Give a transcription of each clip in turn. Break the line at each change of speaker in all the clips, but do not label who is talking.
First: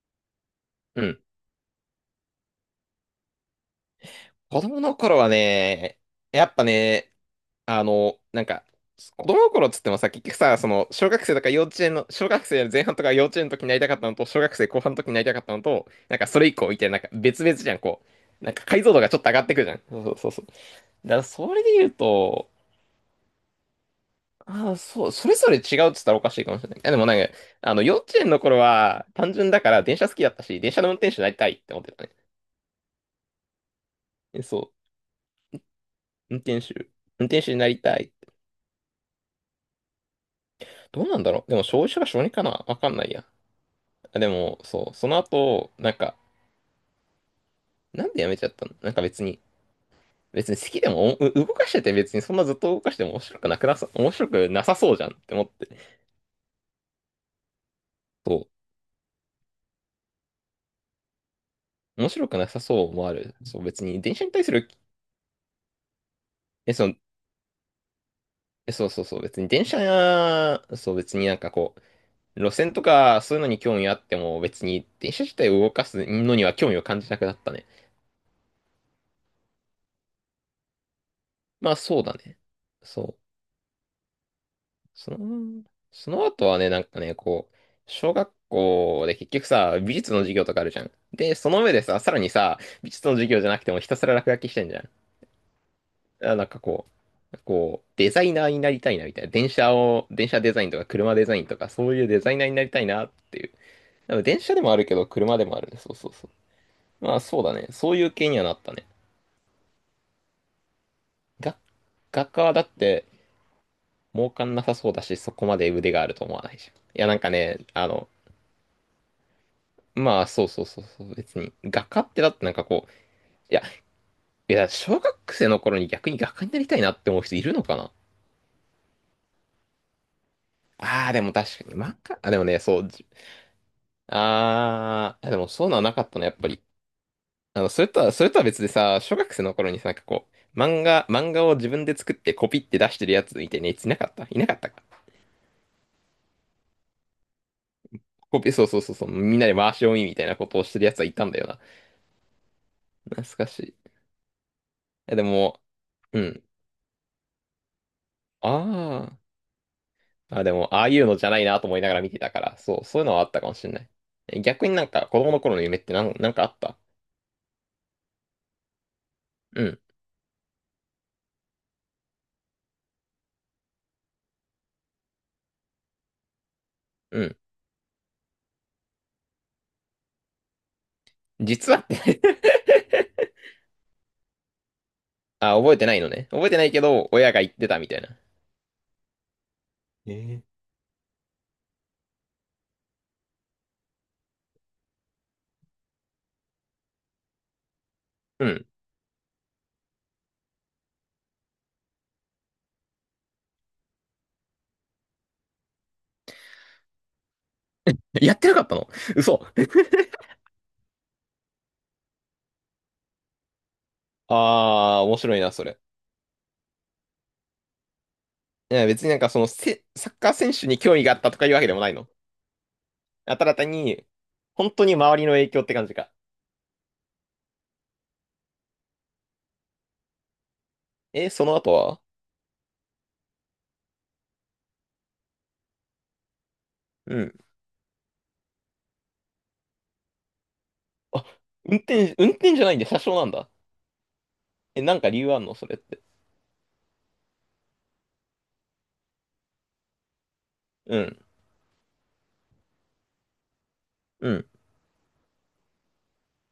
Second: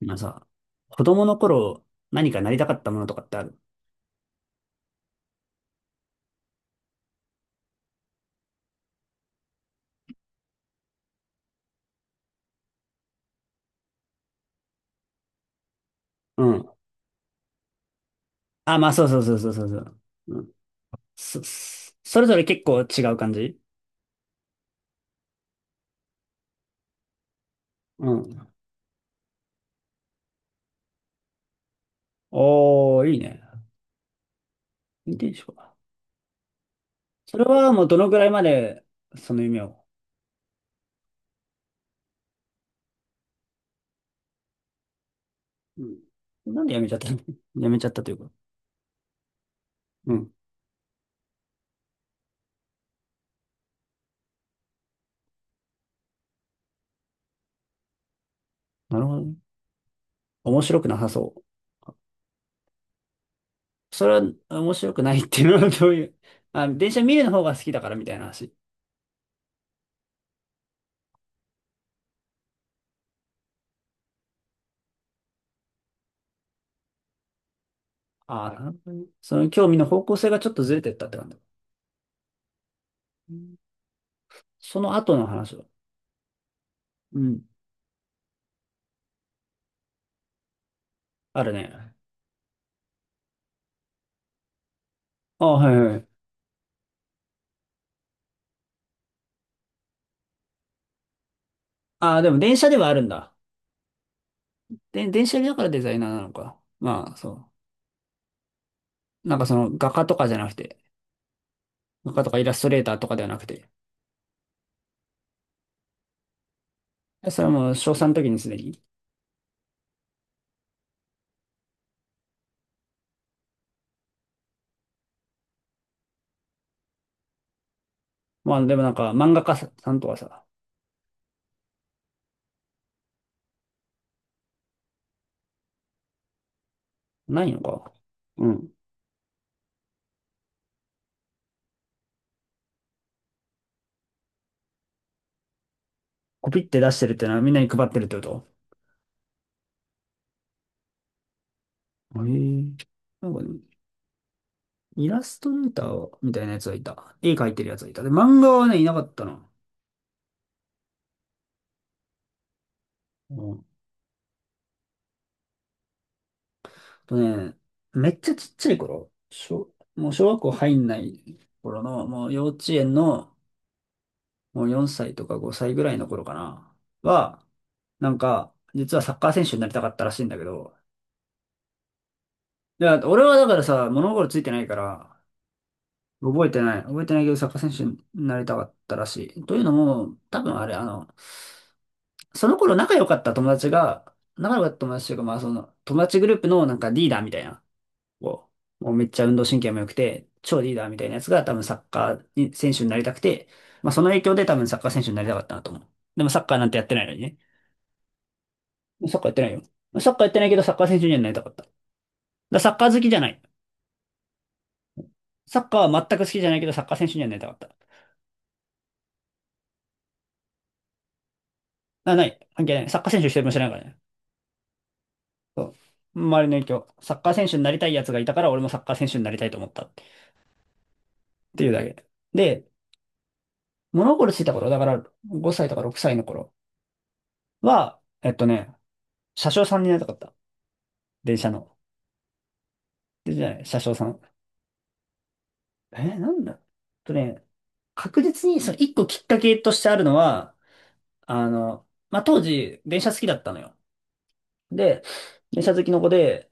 まあさ、子
うん。
供の頃、何かなりたかったものとかってある？
子供の頃はね、やっぱね、あの、なんか、子供の頃っつってもさ、結局さ、小学生とか幼稚園の、小学生の前半とか幼稚園の時になりたかったのと、小学生後半の時になりたかったのと、なんかそ
う
れ以降
ん。
みたいな、なんか別々じゃん、なんか
あ、
解
まあ
像度
そう
がち
そ
ょっ
う
と上
そう
がっ
そう
てく
そ
る
う
じゃ
そ
ん。
う。
そうそう
う
そう。
ん。
だから
そ、
それで言う
それぞれ
と、
結構違う感じ？
ああ、そう、それぞれ違うっつったらおかしいかもしれない。いやでもなんか、幼
う
稚園の
ん。
頃は単純だから電車好きだったし、電車の運転手になりたいって思ってたね。
おー、いいね。
えそう。
運転手か。
運転手。運
そ
転
れ
手にな
は
り
もうど
た
の
い。
ぐらいまで、その夢を？
どうなんだろう。でも、小1から小2かなわかんないや。あでも、そう、その後、
うん。なんで辞めちゃったの？ 辞めちゃった
な
と
ん
いう
でや
か。
めちゃったの？なんか別に、
うん。
別に好きでも、おう動かしてて別にそんなずっと動かしても面白くなくなさ、面白くなさそうじゃんって思って。そ
なるほどね。面白くなさそ
う、面白くなさそうもある。そう、別
う。
に
それ
電
は
車に対する、
面白くないっていうのは どういう？あ、
そう、
電車見るの方が好きだからみたいな話？
そうそうそう、別に電車や、そう、別になんかこう、路線とかそういうのに興味あっても、別に電車自体を動かすのには興味を感じなくなったね。
ああ、なるほどね。その興味の方向性がちょっとずれてったって感じ。
まあ、そうだね。そう。
うん。その
そ
後の話は？
の、その後はね、なんかね、
うん。
小学校で結局さ、美術の授業とかあるじゃん。で、
あ
そ
る
の上で
ね。
さ、さらにさ、美術の授業じゃなくてもひたすら落書きしてんじゃん。
あ、はいはい。
あ、なんかデザイナーになりたいなみたいな。電車を、電車デザインとか車デザインとか、そういうデ
あ、で
ザイ
も
ナーに
電
な
車
り
で
た
は
い
ある
な
ん
っ
だ。
ていう。でも電車でもあるけど、
で、電
車
車
で
でだ
もあ
か
る
ら
ね。
デ
そ
ザ
う
イナ
そう
ーな
そ
のか。
う。
ま
ま
あ、
あそう
そ
だね。そういう系にはなったね。
う。なんかその画家とかじゃなくて、
が
画家と
学
か
科
イ
は
ラス
だっ
トレーター
て、
とかではなくて。
儲かんなさそうだし、そこまで腕があると思わないじゃん。いや、なんか
それは
ね、
もう小さんの時にすでに？
まあ、そうそうそうそう、別に。画家ってだってなんかこう、いや、いや、小学生の頃に逆に画家になりたいなって思う人いるのかな？
まあでもなんか漫画家さんとかさ、
ああー、でも確かに、漫画、あ、でもね、そう、ああ、でもそういうのはなかったの、やっぱり。
ないの
それ
か。
とは、それとは
う
別で
ん。
さ、小学生の頃にさ、なんかこう、漫画を自分で作ってコピって出してるやつみたいなやついなかったか。
コピって出してるってのはみんなに配ってるってこと？
そうそうそうそう、みんなで回し読みみたいなことをしてるやつはいたんだよな。
へえ。
懐
なんか、
か
ね、
しい。い
イ
や
ラ
で
ストレ
も、
ーター
う
みた
ん。
いなやつがいた。絵描いてるやつがいた。で、漫画はね、いなか
あ
っ
あ。
たな。
あ、でも、ああいうのじゃないなと思いながら見てたから、そう、そういうのはあった
う
かも
ん
しれない。え逆になんか子供の頃の夢ってなんかあった？
とね、めっちゃちっちゃい頃、
うん、
もう小学校入んない頃の、もう幼稚園の、もう4歳とか5歳ぐらいの頃かな、
うん。
は、なんか、実はサッカー選手になりたかったらしいんだけど、
実はって
いや、俺 はだからさ、物心ついてないから、
あ、覚えてないのね。
覚
覚
え
えて
て
ない
な
け
い。覚え
ど、
てないけ
親
ど、
が
サ
言
ッ
っ
カー
て
選
た
手
みたい
に
な。
なりたかったらしい。というの
え
も、多
ー
分あれ、その頃仲良かった友達が、仲良かった友達というか、まあその、友達グループのなんかリーダーみたいな。
う
こ
ん。
もうめっちゃ運動神経も良くて、超リーダーみたいなやつが多分サッカーに選手になりたくて、まあその影響で多分サッカー選手になりたかったなと思う。でもサッカーなんてやってないのにね。
やってなかったの？
サッカーやっ
嘘。
てないよ。サッカーやってないけどサッカー選手にはなりたかった。だからサッカー好きじゃない。
ああ、面白いな、
サ
そ
ッ
れ。
カーは全く好きじゃないけどサッカー選手にはなりたかった。
いや、別になんかそのせ、サッカー選手に興味があったとかいうわけでもないの。
あ、ない。関係ない。サッカー選手一
あ
人
た
もし
だ
てない
単
からね。
に、本当に周りの影響
そ
っ
う。
て感じか。
周りの影響。サッカー選手になりたい奴がいたから俺もサッカー選手になりたいと思ったって
え、その
ていう
後
だ
は？
け。で、物心ついた頃、だから5歳とか6歳の頃
うん。
は、車掌さんになりたかった。
あ、
電車の。
運転じゃないんで車掌なん
で、じ
だ。
ゃあ車掌さん。
え、なんか理由あんのそれっ
え
て？
ーなんだとね、確実にその一個きっかけとしてあるのは、
うん。
まあ、当時、電車好きだったのよ。
うん。
で、電車好きの子で、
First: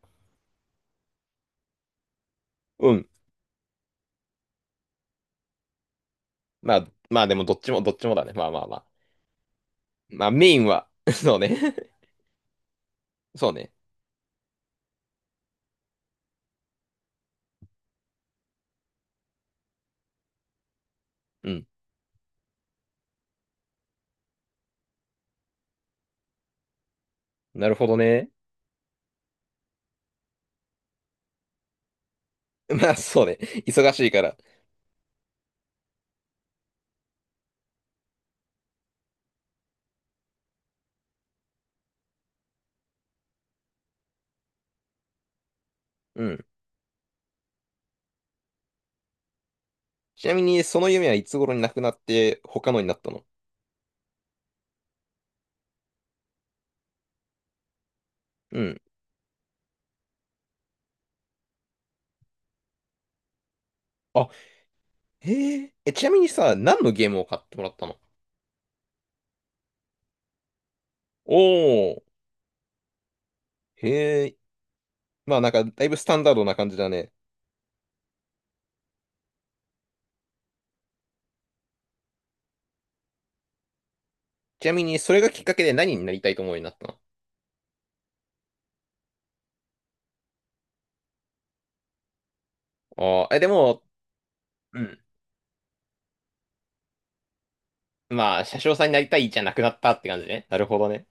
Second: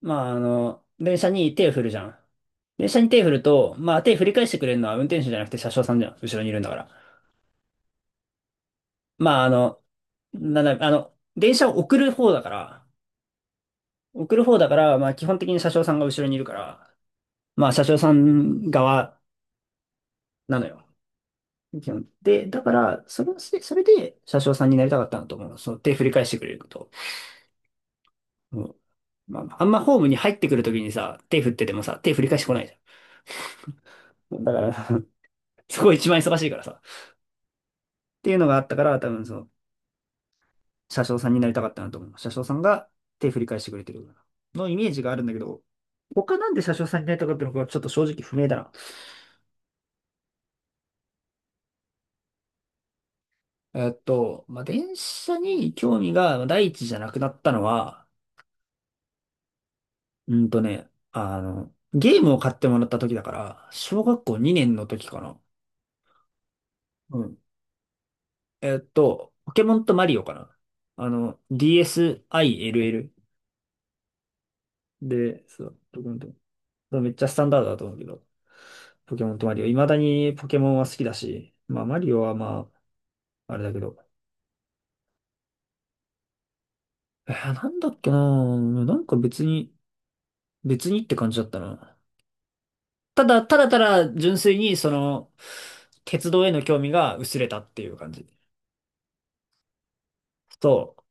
電車に手を振るじゃん。電
う
車に
ん。
手を振ると、まあ、手振り返してくれるのは運転手じゃなくて車掌さんじゃん。後ろにいるんだか
まあ、
ら。
でもどっちも、どっちもだね。まあまあまあ。
まあ、あの、
まあメイ
なん
ン
だ、
は、
あ の、
そう
電
ね。
車を 送る方だから、
そうね。
送る方だから、まあ、基本的に車掌さんが後ろにいるから、まあ、車掌さん側なのよ。
うん。
基本で、だから、それで車掌さんになりたかったなと思う。その手振り返してくれると。
なるほどね。
うん。まあ、あんまホームに入ってくるときにさ、手振っててもさ、手振り返してこないじ
まあそうね。忙しいか
ゃ
ら。
ん。だから、そこ一番忙しいからさ。っていうのがあったから、多分その、車掌さんになりたかったなと思う。車掌さんが手振り返してくれてるようなのイメージがあるんだけど、
う
他
ん。
なんで車掌さんになりたかったのかちょっと正直不明だな。
ちなみに、その夢はいつ頃になくなって、他のになったの？
えっと、まあ、電車に興味が第一じゃなくなったのは、
うん。
ゲームを買ってもらった時だから、小学
あ、
校2年の時かな。
へえ。え、ちなみにさ、何のゲー
う
ムを
ん。
買ってもらったの？
えっと、ポケモンとマリオかな。あの、
おー。
DSiLL。
へえ。まあ
で、
なんか、
そう、
だいぶ
ポ
ス
ケモ
タ
ン
ン
と、
ダードな感じだ
そうめ
ね。
っちゃスタンダードだと思うけど、ポケモンとマリオ。未だにポケモンは好きだし、マリオはまあ、あれだけど。
ちなみに、それがきっかけで何になりたいと思うようになったの？
えーなんだっけなぁ。なんか別に、別にって感じだったな。た
ああー、え、
だ、
で
ただた
も、
だ純粋に
う
そ
ん。
の、鉄道への興味が薄れたっていう感じ。
まあ、車掌さんになりたいじゃなくなったって感じね。なるほど
そう。
ね。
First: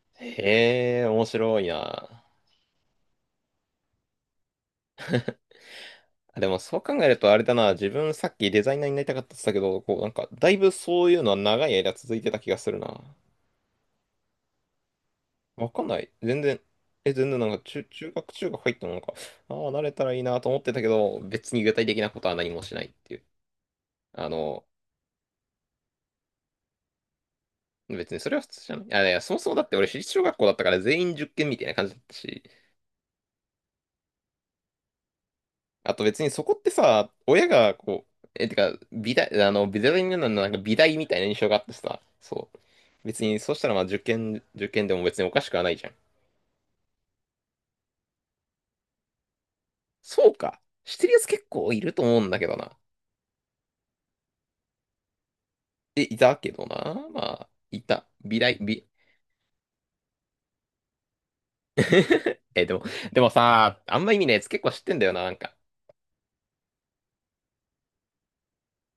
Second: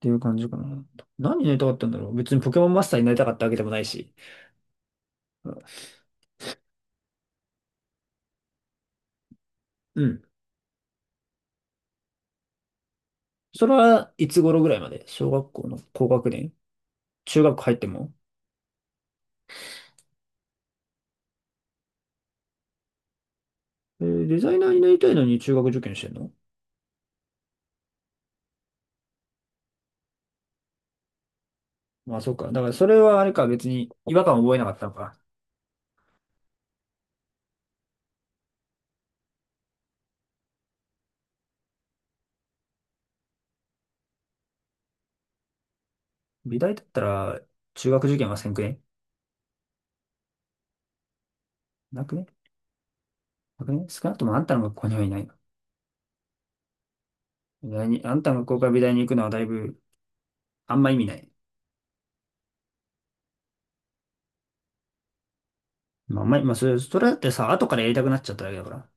ていう感じかな。
へえ、面
何になり
白
た
い
かったんだろう。
な。
別にポケモンマスターになりたかったわけでもないし。
でもそう考えるとあれだな、自分さっきデザイナーになりたかったって言ったけど、こう
う
なん
ん。
かだいぶそういうのは長い間続いてた気がするな。
それはいつ頃ぐらいまで？小学校
わ
の
かんな
高
い。
学
全
年？
然、え、全然
中
なん
学
か
入っても？
中学入ってもなんか、ああ、慣れたらいいなと思ってたけど、別に具体的なことは何もしないっていう。
えー
あ
デザイ
の、
ナーになりたいのに中学受験してんの？
別にそれは普通じゃない？あ、いや、そもそもだって俺私立小学校だったから全員受験みたいな感じだった
まあそう
し、
か。だからそれはあれか、別に違和感を覚えなかったのか。
あと別にそこってさ、親がこう、え、てか、美大なのなんか美大みたいな印象があってさ、そう。別に、そうしたらまあ受験でも別におかしくはないじゃん。
美大だったら中学受験はせんくね？
そうか。してるやつ結構いると
なく
思う
ね？
んだけどな。
なくね？少なくともあんたの学校にはいないの？
え、いたけどな。まあ、
美
い
大に、
た。
あんた
美
の学
大、
校から美
美。
大に行くのはだいぶあんま意味ない。
え、でもさ、あんま意味ないやつ結構知ってんだよな、なんか。
まあ、あんまり、まあそれ、それだってさ、後からやりたくなっちゃっただけだから。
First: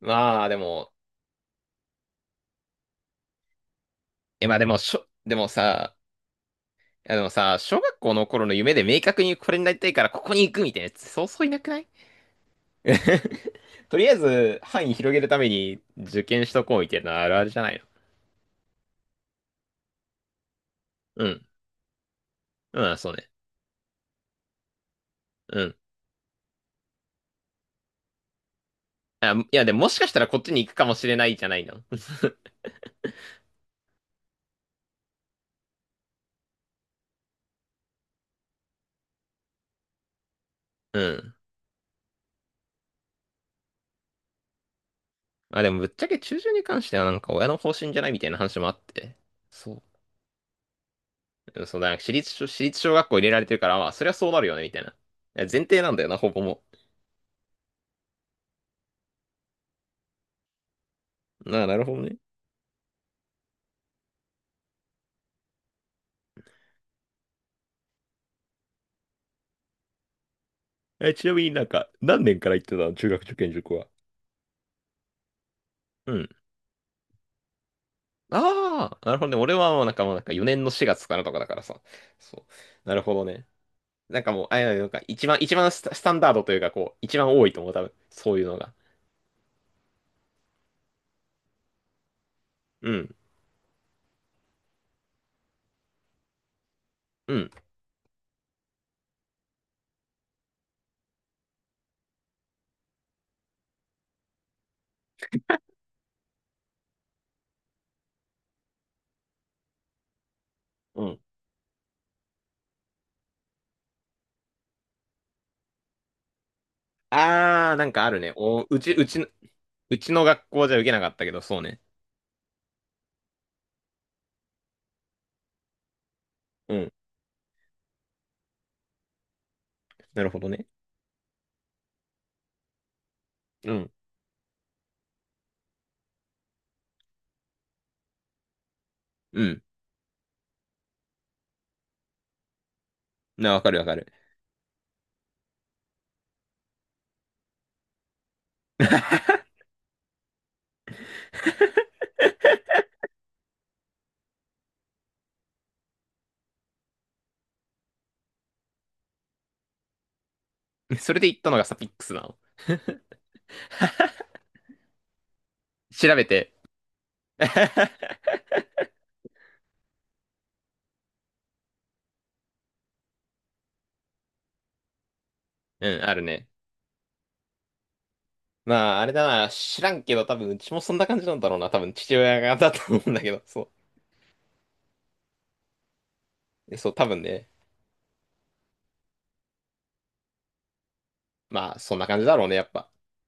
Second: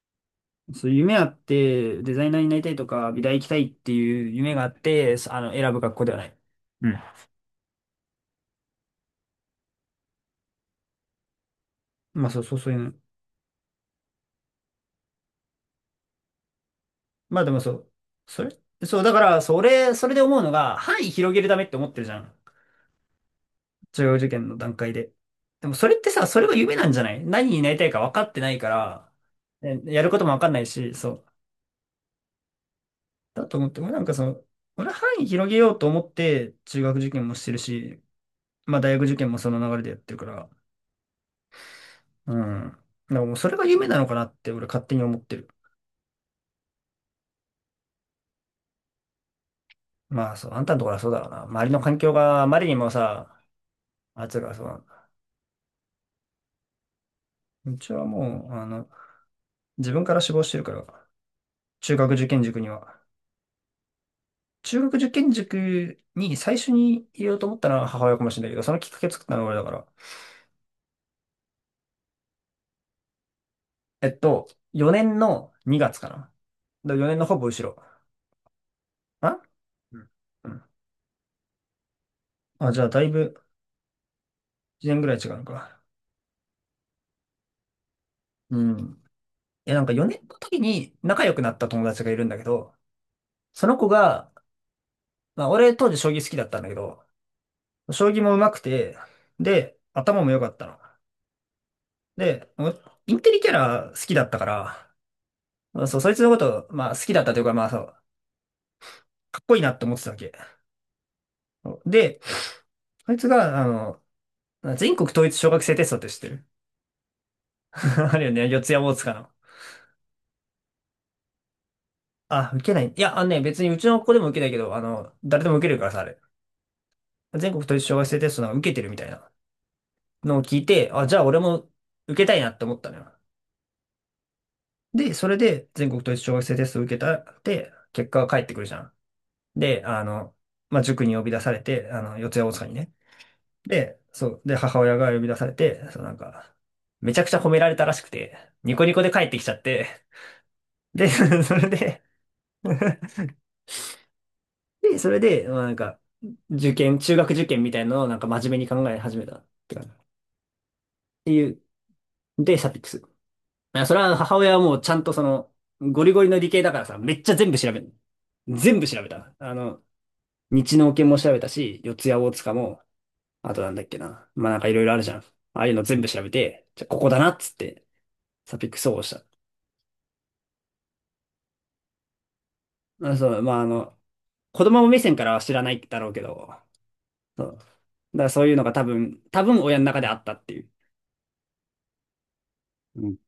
まあ、で
そう、
も、
夢あって、デザイナーになりたいとか、美大行きたいっていう
え、
夢
まあ
があ
で
っ
も、しょ、
て、
で
あ
も
の、選ぶ学
さ、
校ではない。うん。
いやでもさ、小学校の頃の夢で明確にこれになりたいからここに行くみたいなやつ、そうそういなくない？
まあそうそうそういうの。
とりあえず、範囲広げるために受験しとこうみたいなのある
まあ
あ
で
るじ
も
ゃ
そ
ないの。
う。それそう、だから、それで思うのが、範囲
う
広げ
ん。
るためって思ってるじゃん。
うん、そうね。
中学受験の段階で。
う
でも
ん。
それってさ、それが夢なんじゃない？何になりたいか分かってないから、
あ、いや、で
え
ももし
や
か
る
し
こ
た
と
ら
も分
こっ
かん
ち
な
に
い
行くか
し、
もし
そ
れ
う。
ないじゃないの。
だと思って、俺なんかその、俺範囲広げようと思って、中学受験もしてるし、まあ大学受験もその流れでやってるから、
うん。
うん。だからもうそれが夢なのかなって俺勝手に思ってる。
まあでもぶっちゃけ中旬に関してはなんか親の方針じゃないみたいな話もあって。そう。
まあそう、あんたのところはそうだろうな。
う
周
ん
り
そ
の
うだ、
環境があま
私
りに
立
も
小学校入れら
さ、
れてるから、まあそりゃ
あい
そう
つ
なる
が
よね
そう
み
な
たい
ん
な。い
だ。
や前提なんだよな、ほぼも
うちはもう、あの、自分から志望してるから、
う。なあ、なる
中
ほど
学
ね。
受験塾には。中学受験塾に最初に入れようと思ったのは母親かもしれないけど、そのきっかけ作ったのは俺だから。
え、ちなみになんか、何年から行ってたの中学受験塾は？
えっと、4年の2月か
うん。
な。だ4年のほぼ後ろ。
ああ、なるほどね。
あ、
俺はもうなん
う
か
ん、
もうなんか
う
4
ん、
年の4月からとかだからさ。そ
あ、じゃあ
う。な
だ
る
い
ほど
ぶ
ね。なんかもう、あ、いやな
1
ん
年
か
ぐらい違うの
一番
か。
スタンダードというかこう、一番多いと思う、多分。そういうの
う
が。
ん。いや、なんか4年の時に仲良くなった友達がいるんだけど、
うん。
その子が、まあ、俺当時将棋好きだったんだけど、
うん。
将棋も上手くて、で、頭も良かったの。で、インテリキャラ好きだったから、まあそう、そいつのこと、まあ好きだったというか、まあそう、かっこいいなって思ってたわけ。
うん。
で、そいつが、あの、全国統一小学生テストって知ってる？
ああ、なんかあ
あ
る
るよ
ね。
ね、四
お、
谷大塚の。
うちの学校じゃ受けなかったけど、そうね。
あ、受けない。いや、あのね、別にうちの子でも受けないけど、あの、誰でも受けるからさ、あれ。
うん。
全国統一小学生テストなんか受けてるみたいな
なる
の
ほ
を
ど
聞い
ね。
て、あ、じゃあ俺も受けたいなって思ったのよ。
うん。
で、それで全国統一小学生テストを受けたって、結果が返ってくるじゃん。
うん。
で、あの、まあ、塾に呼び出されて、あの、四谷大塚にね。
な、わかるわか
で、
る。
そう、で、母親が呼び出されて、そう、なんか、めちゃくちゃ褒められたらしくて、ニコニコで帰ってきちゃって、で、それで、で、それで、まあ、なんか、中学受験みたいなのをなんか真面目に考え始めたって感じ。っ
それで
て
言っ
い
たの
う、
がサピックスなの？
で、サピックス。あそれは母親はもうちゃんとその、ゴリ
調
ゴ
べ
リの理
て。
系だからさ、めっちゃ全部調べる。全部調べた。あの、日能研も調べたし、四谷大塚も、あとなんだっけな。まあなんかいろいろあるじゃん。ああいうの
う
全
ん、
部
あ
調
る
べ
ね。
て、じゃあここだなっつって、サピック総
まあ、
合
あ
し
れ
た。
だな、知らんけど、多分、うちもそんな感じなんだろうな。多分、父親がだと思うん
あ、
だ
そ
けど、
う、まあ
そ
あ
う。
の、子供目線からは知らないだろうけど、
そう、多分
そ
ね。
う。だからそういうのが多分、多分親の中であったっていう。
まあ、そんな感じだろうね、やっぱ。
うん。